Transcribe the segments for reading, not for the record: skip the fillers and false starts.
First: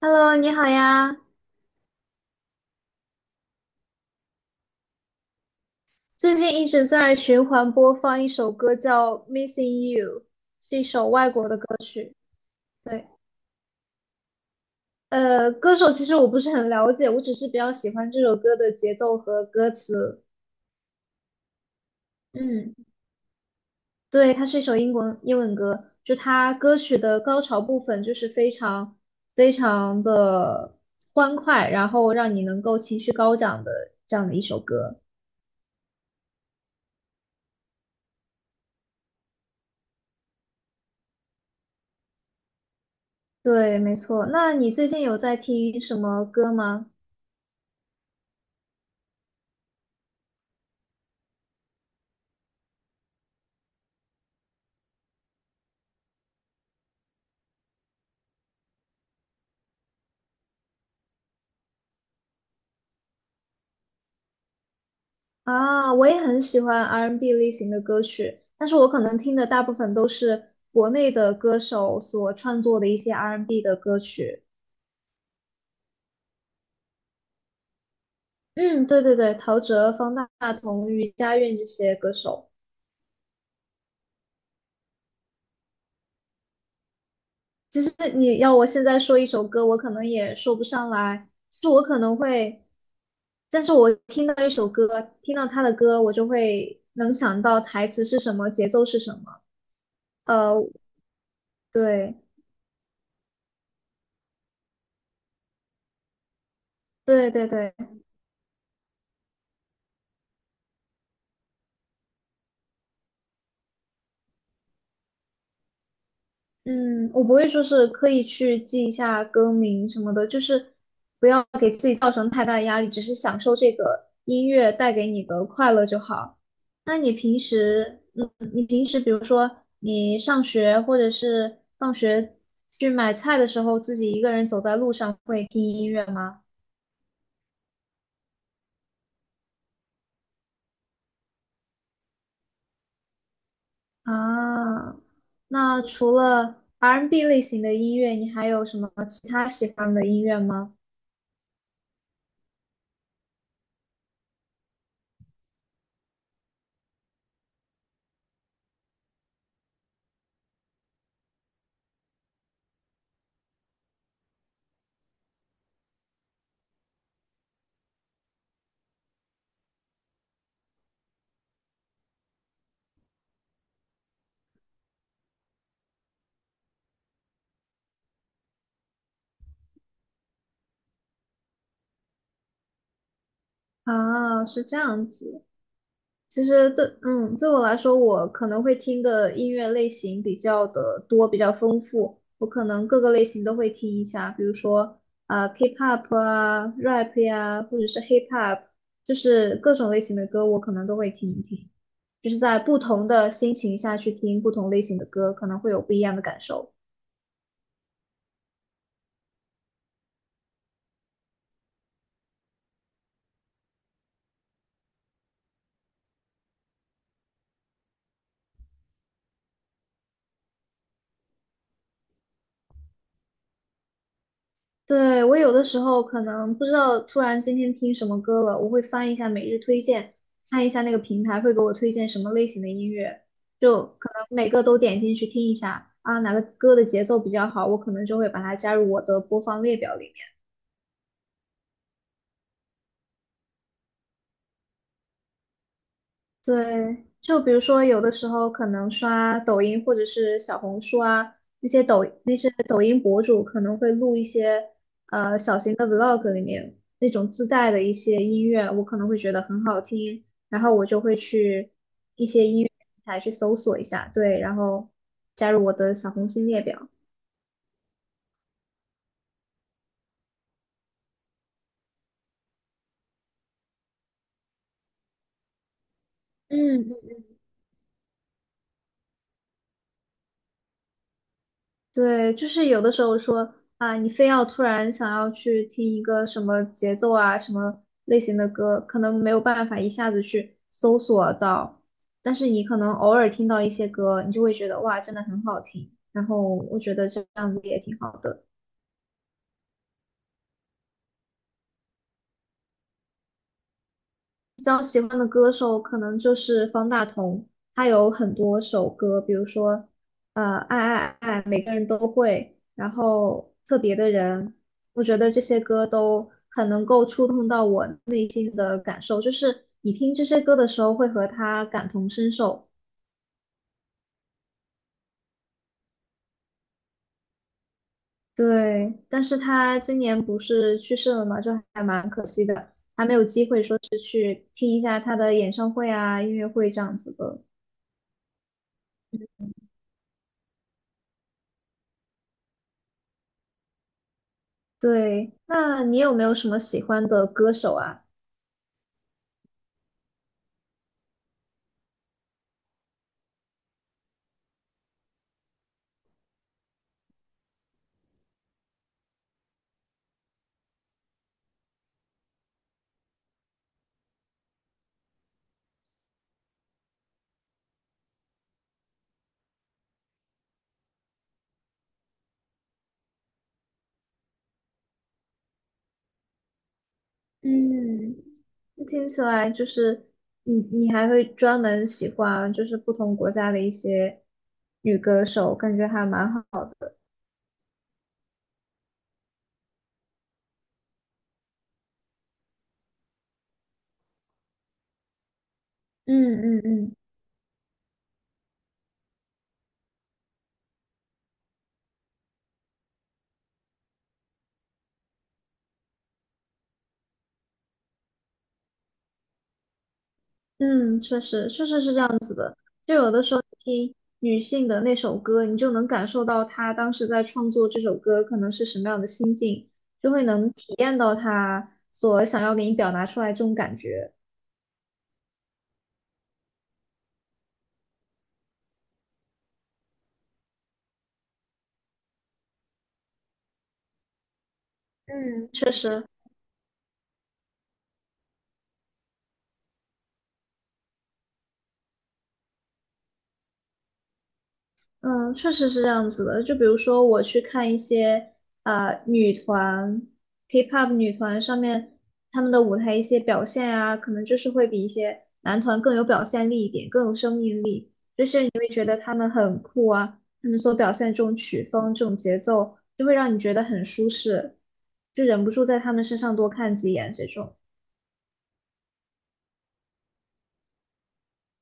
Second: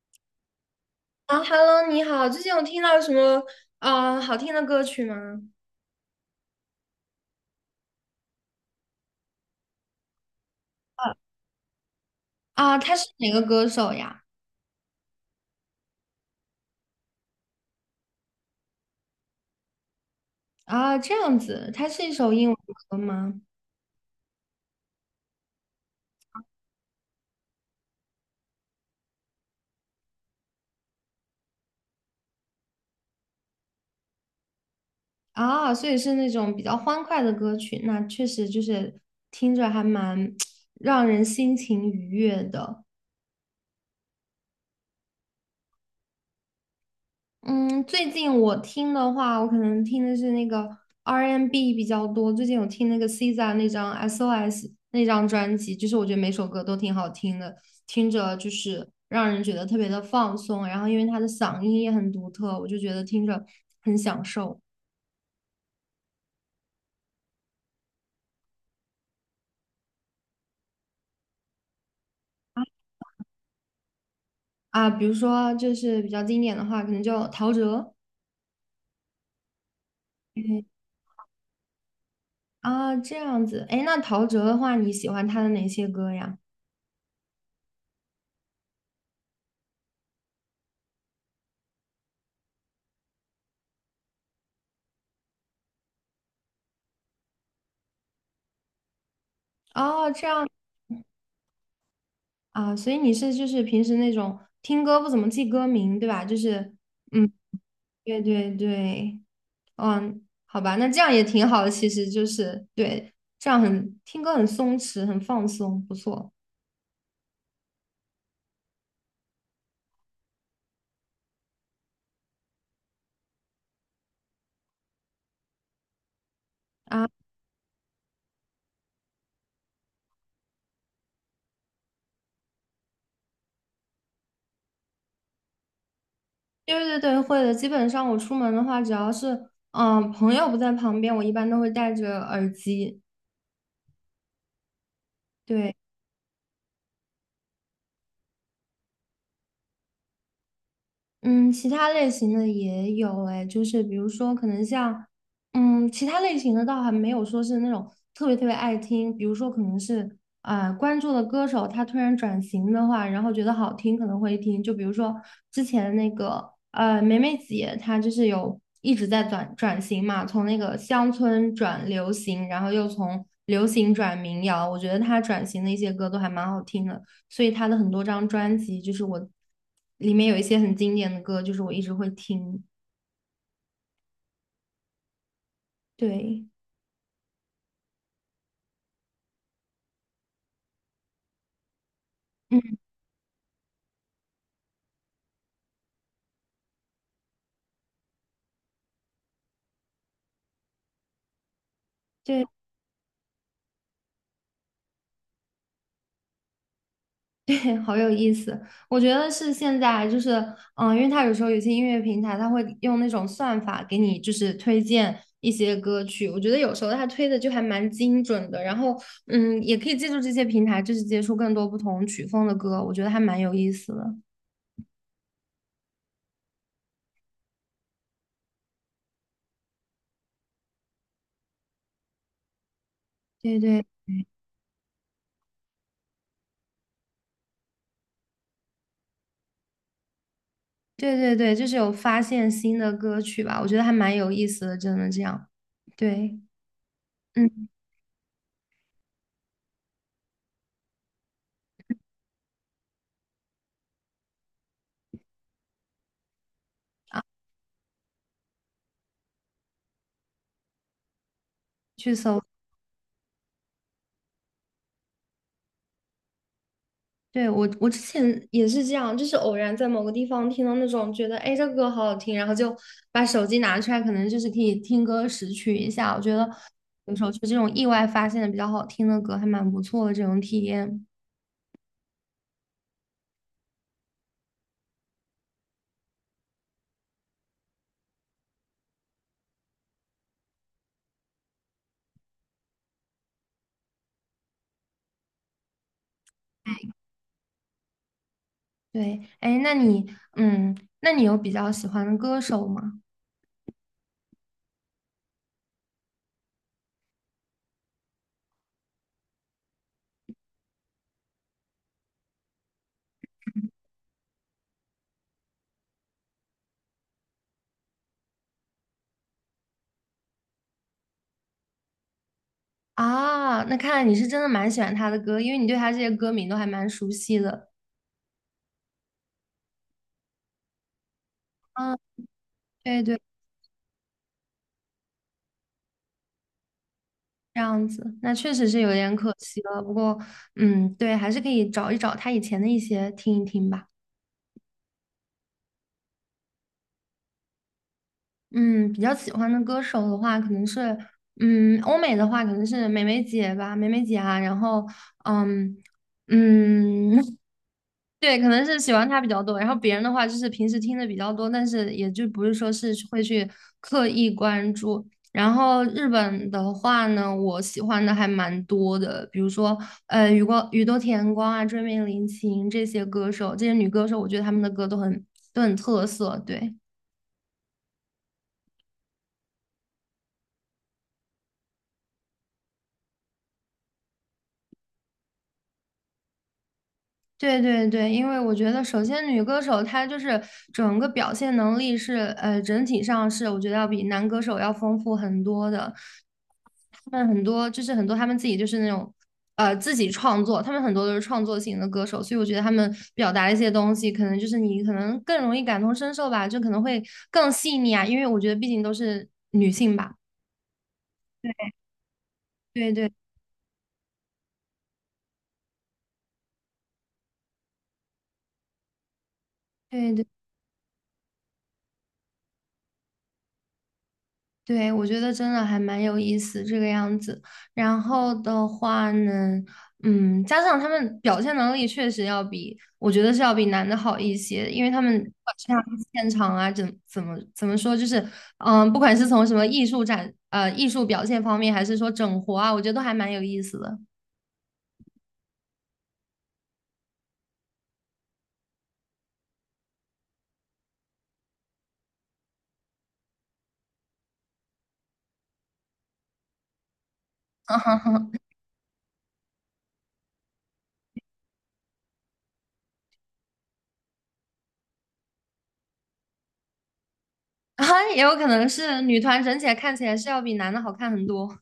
Hello，你好呀！啊，Hello，你好，最近有听到什么好听的歌曲吗？最近一直在循环播放一首歌，叫《Missing You》，是一首外国的歌曲。啊，他是对，哪个歌手呀？歌手其实我不是很了解，我只是比较喜欢这首歌的节奏和歌词。啊，这样子，他是一首英文嗯，歌吗？对，它是一首英国英文歌，就它歌曲的高潮部分就是非常非常的欢快，然后让你能够情绪高涨的这样的一首歌。啊，所以是那种比较欢快的歌曲，那确实就是听着还蛮 让人心情愉悦的。对，没错。那你最近有在听什么歌吗？嗯，最近我听的话，我可能听的是那个 R&B N 比较多。最近有听那个 SZA 那张 SOS 那张专辑，就是我觉得每首歌都挺好听的，听着就是让人觉得特别的放松。然后因为他的嗓音也很独特，我就觉得听着很享受啊，我也很喜欢 R&B n 类型的歌曲，但是我可能听的大部分都是国内的歌手所创作的一些 R&B n 的歌曲。啊。比如说就是比较经典的话，可能就陶喆。嗯，对对对，陶喆、方大嗯同、余佳韵这些歌手。啊，这样子。哎，那陶喆的话，你喜欢他的哪些歌呀？其实你要我现在说一首歌，我可能也说不上来，就是我可能会，但是我听到一首歌，听到他的歌，我就会能想到台词是什么，节奏是什么。哦，这样。呃，对啊，所以你是就是平时那种听歌不怎么记歌名，对吧？就是，嗯，对对对。对对对，嗯，好吧，那这样也挺好的，其实就是对，这样很听歌很松弛，很放松，不错嗯，我不会说是刻意去记一下歌名什么的，就是不要给自己造成太大的压力，只是享受这个音乐带给你的快乐就好。那啊。你平时，嗯，你平时比如说你上学或者是放学去买菜的时候，自己一个人走在路上会听音乐吗？对对对，会的。基本上我出门的话，只要是朋友不在旁边，我一般都会戴着耳机。啊，对。那除了 R&B n 类型的音乐，你还有什么其他喜欢的音乐吗？嗯，其他类型的也有哎，就是比如说可能像，其他类型的倒还没有说是那种特别特别爱听，比如说可能是关注的歌手他突然转型的话，然后觉得好听可能会听，就比如说之前那个梅梅姐她就是有一直在转型嘛，从那个乡村转流行，然后又从流行转民谣，我觉得她转型的一些歌都还蛮好听的。所以他的很多张专辑，就是我里面有一些很经典的歌，就是我一直会听。啊，是这样子。其对，实对，嗯，对我来说，我可能会听的音乐类型比较的多，比较丰富。我可嗯，能各个类型都会听一下，比如说啊、K-pop 啊、rap 呀、或者是 hip hop，就是各种类型的歌，我可能都会听一听。就是对在不同的心情下去听不同类型的歌，可能会有不一样的感受。对，好有意思。我觉得是现在就是，因为他有时候有些音乐平台，他会用那种算法给你就是推荐一些歌曲，我觉得有时候他推的就还蛮精准的。然后，也可以借助这些平台，就是接触更多不同曲风的歌，我觉得还蛮有意思的。对，我有的时候可能不知道，突然今天听什么歌了，我会翻一下每日推荐，看一下那个平台会给我推荐什么类型的音乐，对对就可能每个都点进去听一下啊，哪个歌的节奏比较好，我可能就会把它加入我的播放列表里。对对对，就是有发现新的歌曲吧，我觉得还蛮有意思的，真的这样。对，对，就比如嗯，说有的时候可能刷抖音或者是小红书啊，那些抖音博主可能会录一些小型的 vlog 里面那种自带的一些音乐，我可能会觉得很好听，然后我就会去去一搜。些音乐平台去搜索一下，对，然后加入我的小红心列表。对，我之前也是这样，就是偶然在某个地方听到那种觉得，哎，这个歌好好听，然后就把手机拿出来，可能就是可以听歌识曲一下。我觉得嗯。有时候就这种意外发现的比较好听的歌，还蛮不错的这种体验。对，就是有的时候说啊，你非要突然想要去听一个什么节奏啊、什么类型的歌，可能没有办法一下子去搜索到，但是你可能偶尔听到一些歌，你就会觉得哇，真的很好听。然后我觉得这样子也挺好的。对，哎，那你，嗯，那你有比较喜欢的歌手吗？比较喜欢的歌手可能就是方大同，他有很多首歌，比如说爱爱爱，每个人都会，然后特别的人，我觉得这些歌都很能够触动到我内心的感受，就是你听这些歌的时候会和他感同身受。啊，那看来你是真的蛮喜欢他的歌，因为你对他这些歌名都还蛮熟悉的。对，但是他今年不是去世了嘛，就还嗯，蛮可惜的，对还没对。有机会说去听一下他的演唱会啊、音乐会这样子的。这样子，那确实是有点可惜了。不过，嗯，对，还是可以找一找他以前的一些听一听吧。对，那你有没有什么喜欢的歌手啊？嗯，比较喜欢的歌手的话，可能是，欧美的话可能是梅梅姐吧，梅梅姐啊。然后，嗯嗯，对，可能是喜欢他比较多，然后别人的话就是平时听的比较多，但是也就不是说是会去刻意关注。然后日本的话呢，我喜欢的还蛮多的，比如说宇多田光啊、追名林檎这些歌手，这些女歌手，我觉得她们的歌都很特色。对，嗯，听起来就是你，你还会专门喜欢就是不同国家的一些女歌手，感觉还蛮好。的。对对对，因为我觉得，首先女歌手她就是整个表现能力是，整体上是我觉得要比男歌手要丰富很多的。嗯嗯他们很多就是很多他们自己就是那种，自己创作，他们很多都是创作型的歌手，所以我觉得他们表达的一些东西，可能就是你可能更容易感同身受吧，就可能会更细腻啊，因为我觉得毕竟都是女性吧。嗯，嗯，确实，确实是这样子的。对就有对的时候你听女性的那首歌，你就能感受到她当时在创作这首歌可能是什么样的心境，就对会对能体验到她所想要给你表达出来这种感觉。对，我觉得真的还蛮有意思这个样子。然后的话呢，加上他们表现能力确实要比，我觉得是要比男的好一些，因为他们不嗯，管是确他们实。现场啊，怎么说，就是，不管是从什么艺术展，艺术表现方面，还是说整活啊，我觉得都还蛮有意思的。嗯，确实是这样子的。就比如说，我去看一些啊、女团、K-pop 女团上面他们的舞台一些表现啊，可能就是会比一些男团更有表现力一点，更有生命力。就以你 会觉得他们很酷啊，他们所表现这种曲风、这种节奏，就会让你觉得很舒适，就忍不住在他们身上多看几眼这种。啊，也有可能是女团整体来看起来是要比男的好看很多。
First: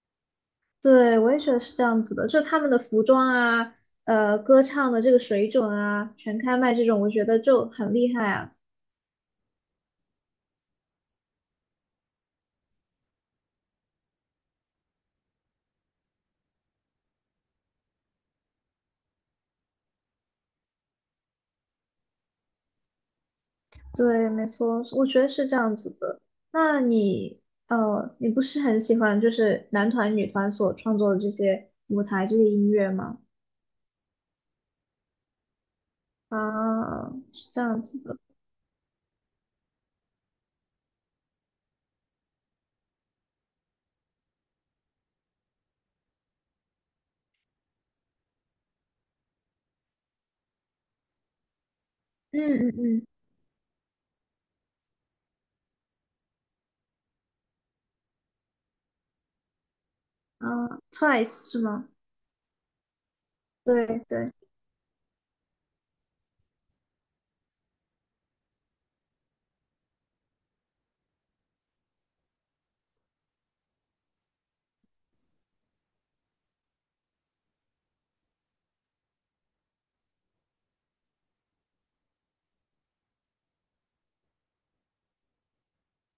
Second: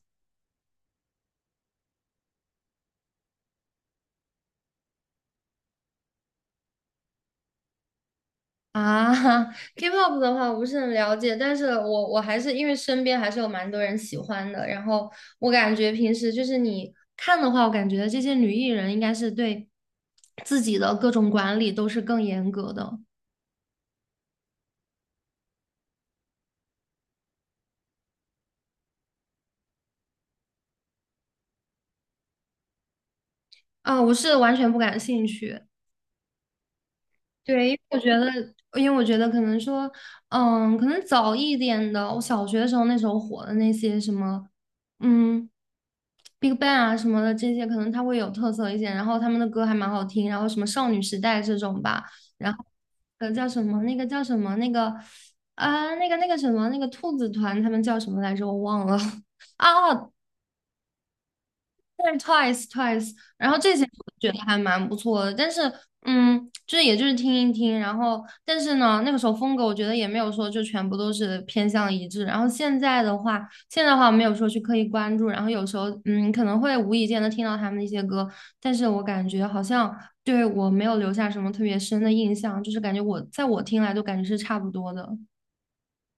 对，我也觉得是这样子的，就他们的服装啊，歌唱的这个水准啊，全开麦这种，我觉得就很厉害啊。啊 ，K-pop 的话我不是很了解，但是我还是因为身边还是有蛮多人喜欢的，然后我感觉平时就是你看的话，我感觉这些女艺人应该是对自己的各种管理都是更严格的对，没错，我觉得是这样子的。那你，你不是很喜欢就是男团、女团所创作的这些舞台这些音乐吗？啊，我是完全不感兴趣。啊，是这对，因为样我子觉的。得，可能说，可能早一点的，我小学的时候那时候火的那些什么，嗯，Big Bang 啊什么的这些，可能它会有特色一些，然后他们的歌还蛮好听，然后什么少女时代这种吧，然后嗯嗯叫什么那个那个什么那个兔子团他们叫什么来着我忘了 啊，嗯，啊，Twice 是吗？对，Twice，然后这些对我觉对。得还蛮不错的，但是就是也就是听一听，然后但是呢，那个时候风格我觉得也没有说就全部都是偏向一致，然后现在的话，现在的话没有说去刻意关注，然后有时候可能会无意间的听到他们的一些歌，但是我感觉好像对我没有留下什么特别深的印象，就是感觉我在我听来都感觉是差不多的，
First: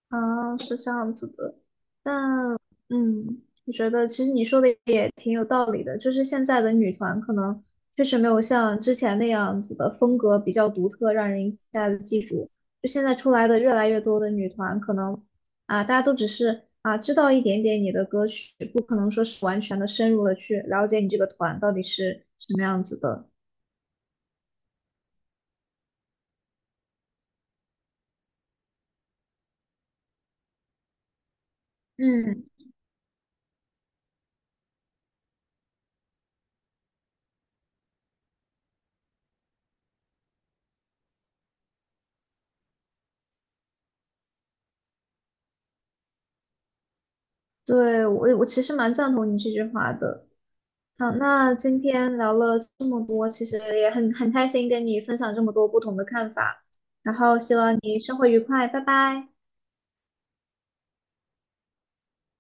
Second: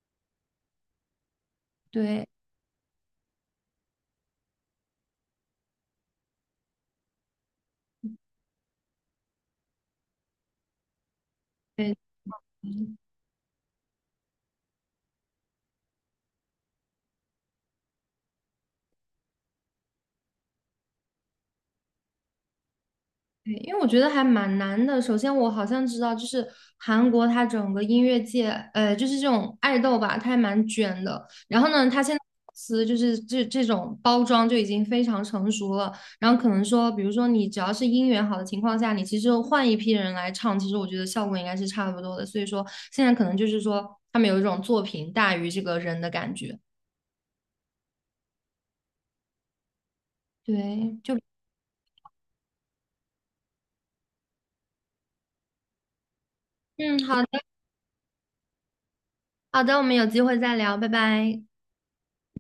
啊，是这样子的，对但我觉得其实你说的也挺有道理的，就是现在的女团可能确实没有像之前那样子的风格比较独特，让人一下对。子记住。就现在出来的越来越多的女团，可能啊，大家都只是啊知道一点点你的歌曲，不可能说是完全的深入的去了解你这个团到底是什么样子的。对，因为我觉得还蛮难的。首先，我好像知道，就是韩国它整个音乐界，就是这种爱豆吧，它还蛮卷的。然后呢，它现在嗯，公司就是这种包装就已经非常成熟了。然后可能说，比如说你只要是音源好的情况下，你其实换一批人来唱，其实我觉得效果应该是差不多的。所以说，现在可能就是说，他们有一种作品大于这个人的感觉。对，我其实蛮赞同你这句话的。对，好，就那今天聊了这么多，其实也很开心跟你分享这么多不同的看法，嗯，然好后的，希望你生活愉快，拜拜。好的，我们有机会再聊，拜拜。